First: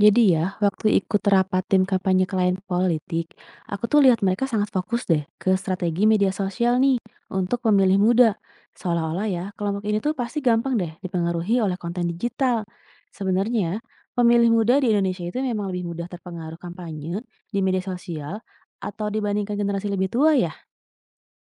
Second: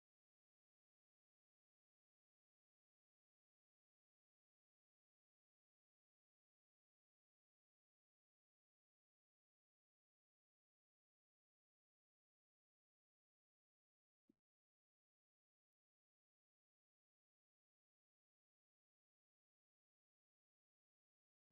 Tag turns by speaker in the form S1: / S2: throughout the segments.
S1: Jadi ya, waktu ikut rapat tim kampanye klien politik, aku tuh lihat mereka sangat fokus deh ke strategi media sosial nih untuk pemilih muda. Seolah-olah ya, kelompok ini tuh pasti gampang deh dipengaruhi oleh konten digital. Sebenarnya, pemilih muda di Indonesia itu memang lebih mudah terpengaruh kampanye di media sosial atau dibandingkan generasi lebih tua ya?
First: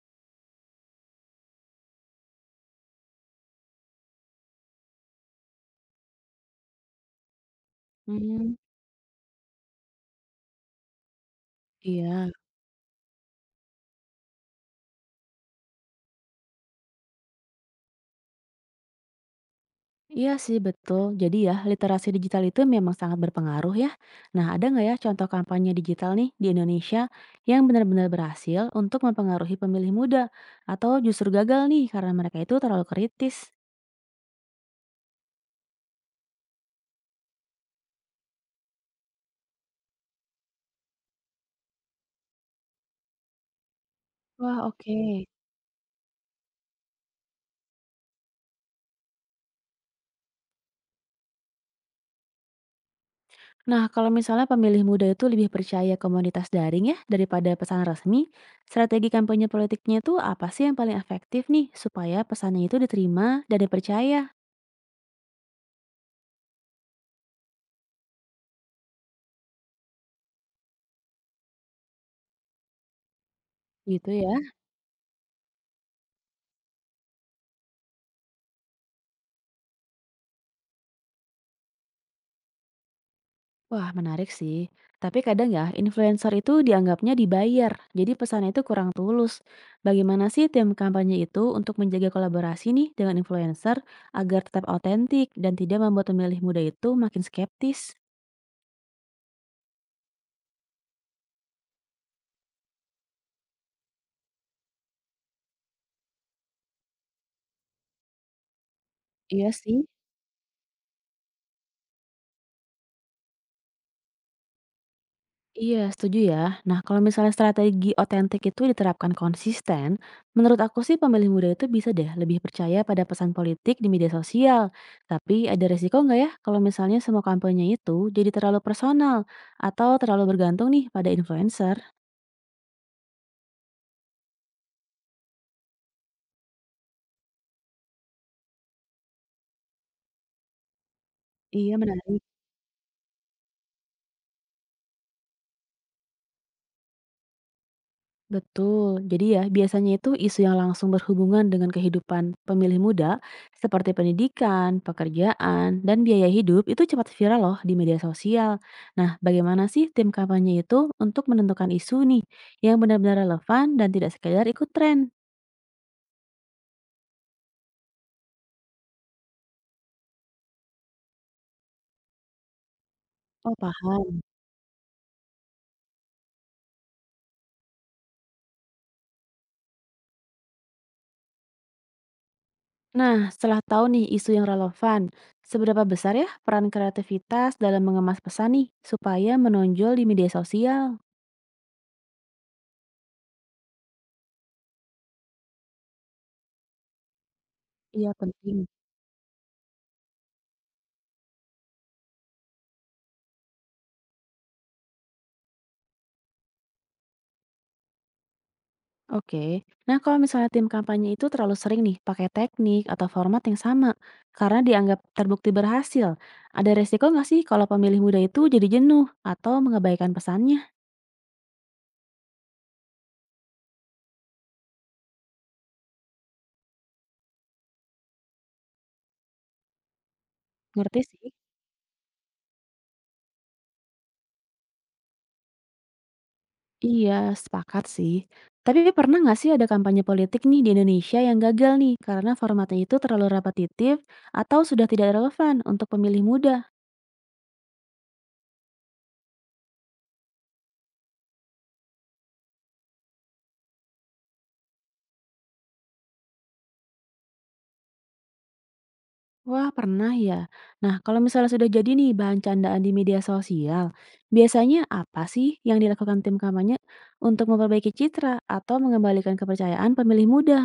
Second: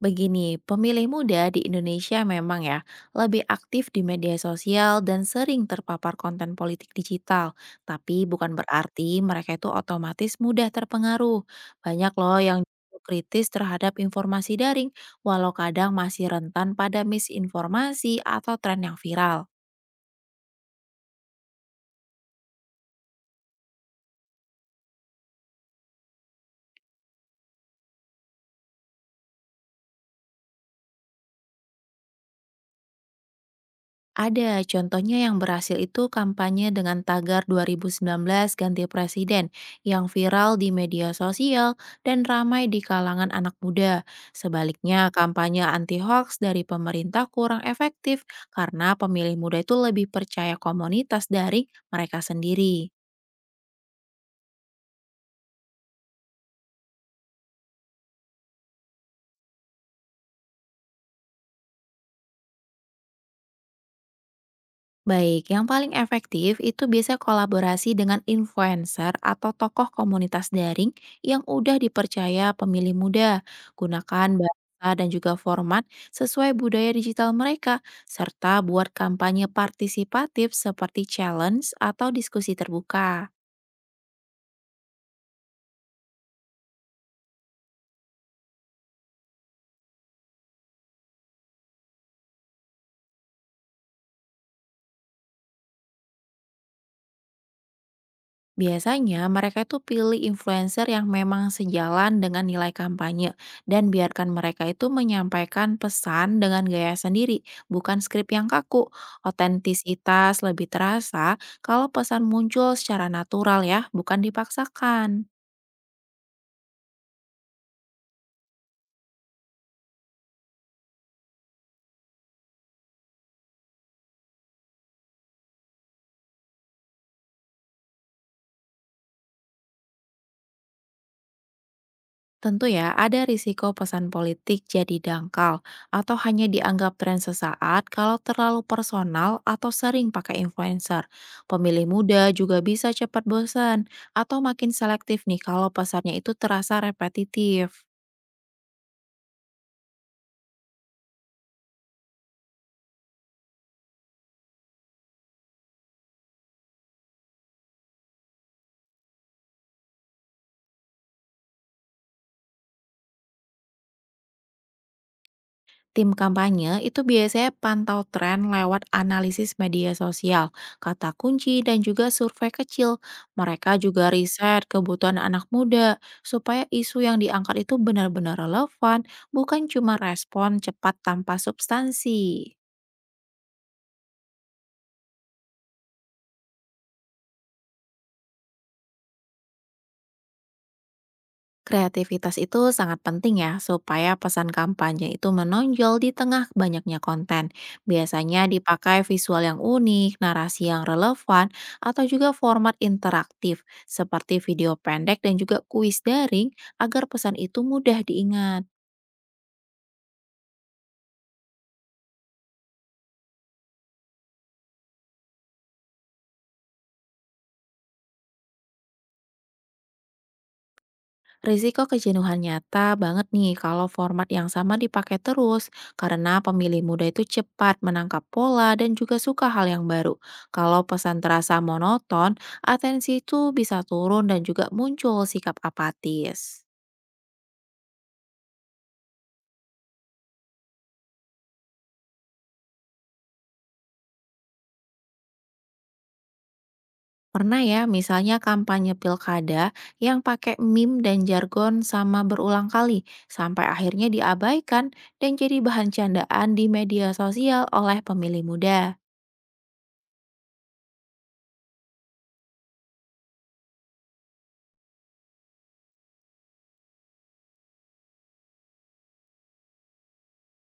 S2: Begini, pemilih muda di Indonesia memang ya lebih aktif di media sosial dan sering terpapar konten politik digital. Tapi
S1: Hmm,
S2: bukan berarti mereka itu otomatis mudah terpengaruh. Banyak
S1: iya.
S2: loh yang kritis terhadap informasi daring, walau kadang masih rentan pada misinformasi atau tren yang viral.
S1: Iya sih betul. Jadi ya, literasi digital itu memang sangat berpengaruh ya. Nah, ada nggak ya contoh kampanye digital nih di Indonesia yang benar-benar berhasil untuk mempengaruhi pemilih muda atau justru gagal nih karena mereka itu terlalu kritis?
S2: Ada, contohnya yang berhasil itu kampanye dengan tagar 2019 ganti presiden yang viral di media sosial dan ramai di kalangan anak muda.
S1: Wah, oke.
S2: Sebaliknya, kampanye anti hoax dari pemerintah kurang efektif karena pemilih muda itu lebih percaya komunitas dari mereka sendiri.
S1: Nah, kalau misalnya pemilih muda itu lebih percaya komunitas daring ya daripada pesan resmi, strategi kampanye politiknya itu apa sih yang paling efektif nih supaya pesannya itu diterima dan dipercaya?
S2: Baik, yang paling efektif itu biasa kolaborasi dengan influencer atau tokoh komunitas daring yang udah dipercaya pemilih muda.
S1: Gitu
S2: Gunakan
S1: ya.
S2: bahasa dan juga format sesuai budaya digital mereka, serta buat kampanye partisipatif seperti challenge atau diskusi terbuka.
S1: Wah, menarik sih. Tapi kadang ya, influencer itu dianggapnya dibayar, jadi pesannya itu kurang tulus. Bagaimana sih tim kampanye itu untuk menjaga kolaborasi nih dengan influencer agar tetap autentik dan tidak membuat pemilih muda itu makin skeptis?
S2: Biasanya mereka itu pilih influencer yang memang sejalan dengan nilai kampanye dan biarkan mereka itu menyampaikan pesan dengan gaya sendiri, bukan skrip yang kaku.
S1: Iya sih,
S2: Otentisitas lebih terasa kalau pesan muncul secara natural ya, bukan dipaksakan.
S1: Iya, setuju ya. Nah, kalau misalnya strategi otentik itu diterapkan konsisten, menurut aku sih pemilih muda itu bisa deh lebih percaya pada pesan politik di media sosial. Tapi ada resiko nggak ya kalau misalnya semua kampanye itu jadi terlalu personal atau terlalu bergantung nih pada influencer?
S2: Tentu ya, ada risiko pesan politik jadi dangkal atau hanya dianggap tren sesaat kalau terlalu personal atau sering pakai influencer.
S1: Iya
S2: Pemilih
S1: menarik.
S2: muda juga bisa cepat bosan atau makin selektif nih kalau pesannya itu terasa repetitif.
S1: Betul. Jadi ya, biasanya itu isu yang langsung berhubungan dengan kehidupan pemilih muda seperti pendidikan, pekerjaan, dan biaya hidup itu cepat viral loh di media sosial. Nah, bagaimana sih tim kampanye itu untuk menentukan isu nih yang benar-benar relevan dan tidak sekedar ikut tren?
S2: Tim kampanye itu biasanya pantau tren lewat analisis media sosial, kata kunci, dan juga survei kecil.
S1: Oh,
S2: Mereka juga
S1: paham.
S2: riset kebutuhan anak muda supaya isu yang diangkat itu benar-benar relevan, bukan cuma respon cepat tanpa substansi.
S1: Nah, setelah tahu nih isu yang relevan, seberapa besar ya peran kreativitas dalam mengemas pesan nih supaya menonjol di media sosial?
S2: Kreativitas itu sangat penting ya, supaya pesan kampanye itu menonjol di tengah banyaknya konten.
S1: Iya,
S2: Biasanya
S1: penting.
S2: dipakai visual yang unik, narasi yang relevan, atau juga format interaktif seperti video pendek dan juga kuis daring agar pesan itu mudah diingat.
S1: Oke. Nah, kalau misalnya tim kampanye itu terlalu sering nih pakai teknik atau format yang sama karena dianggap terbukti berhasil, ada resiko nggak sih kalau pemilih muda itu jadi jenuh atau mengabaikan pesannya?
S2: Risiko kejenuhan nyata banget nih kalau format yang sama dipakai terus, karena pemilih muda itu cepat menangkap pola dan juga suka hal yang baru. Kalau
S1: Ngerti
S2: pesan
S1: sih?
S2: terasa monoton, atensi itu bisa turun dan juga muncul sikap apatis.
S1: Iya, sepakat sih. Tapi pernah nggak sih ada kampanye politik nih di Indonesia yang gagal nih karena formatnya itu terlalu repetitif atau sudah tidak relevan untuk pemilih muda?
S2: Pernah ya, misalnya kampanye pilkada yang pakai meme dan jargon sama berulang kali, sampai akhirnya diabaikan dan jadi bahan candaan di media sosial oleh pemilih muda.
S1: Wah, pernah ya. Nah, kalau misalnya sudah jadi nih bahan candaan di media sosial, biasanya apa sih yang dilakukan tim kampanye untuk memperbaiki citra atau mengembalikan kepercayaan pemilih muda?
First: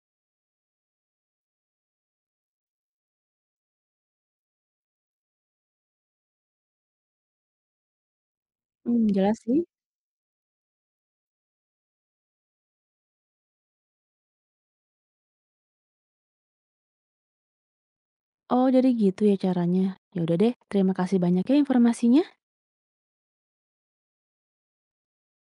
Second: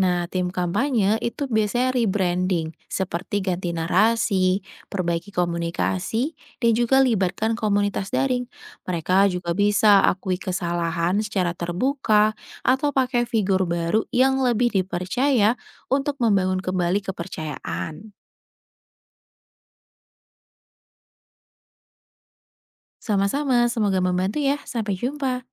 S2: Nah, tim kampanye itu biasanya rebranding, seperti ganti narasi, perbaiki komunikasi, dan juga libatkan komunitas daring.
S1: Hmm,
S2: Mereka
S1: jelas
S2: juga
S1: sih.
S2: bisa akui kesalahan secara terbuka atau pakai figur baru yang lebih dipercaya untuk membangun kembali kepercayaan.
S1: Oh, jadi gitu ya caranya. Ya udah deh, terima kasih banyak ya informasinya.
S2: Sama-sama, semoga membantu ya. Sampai jumpa.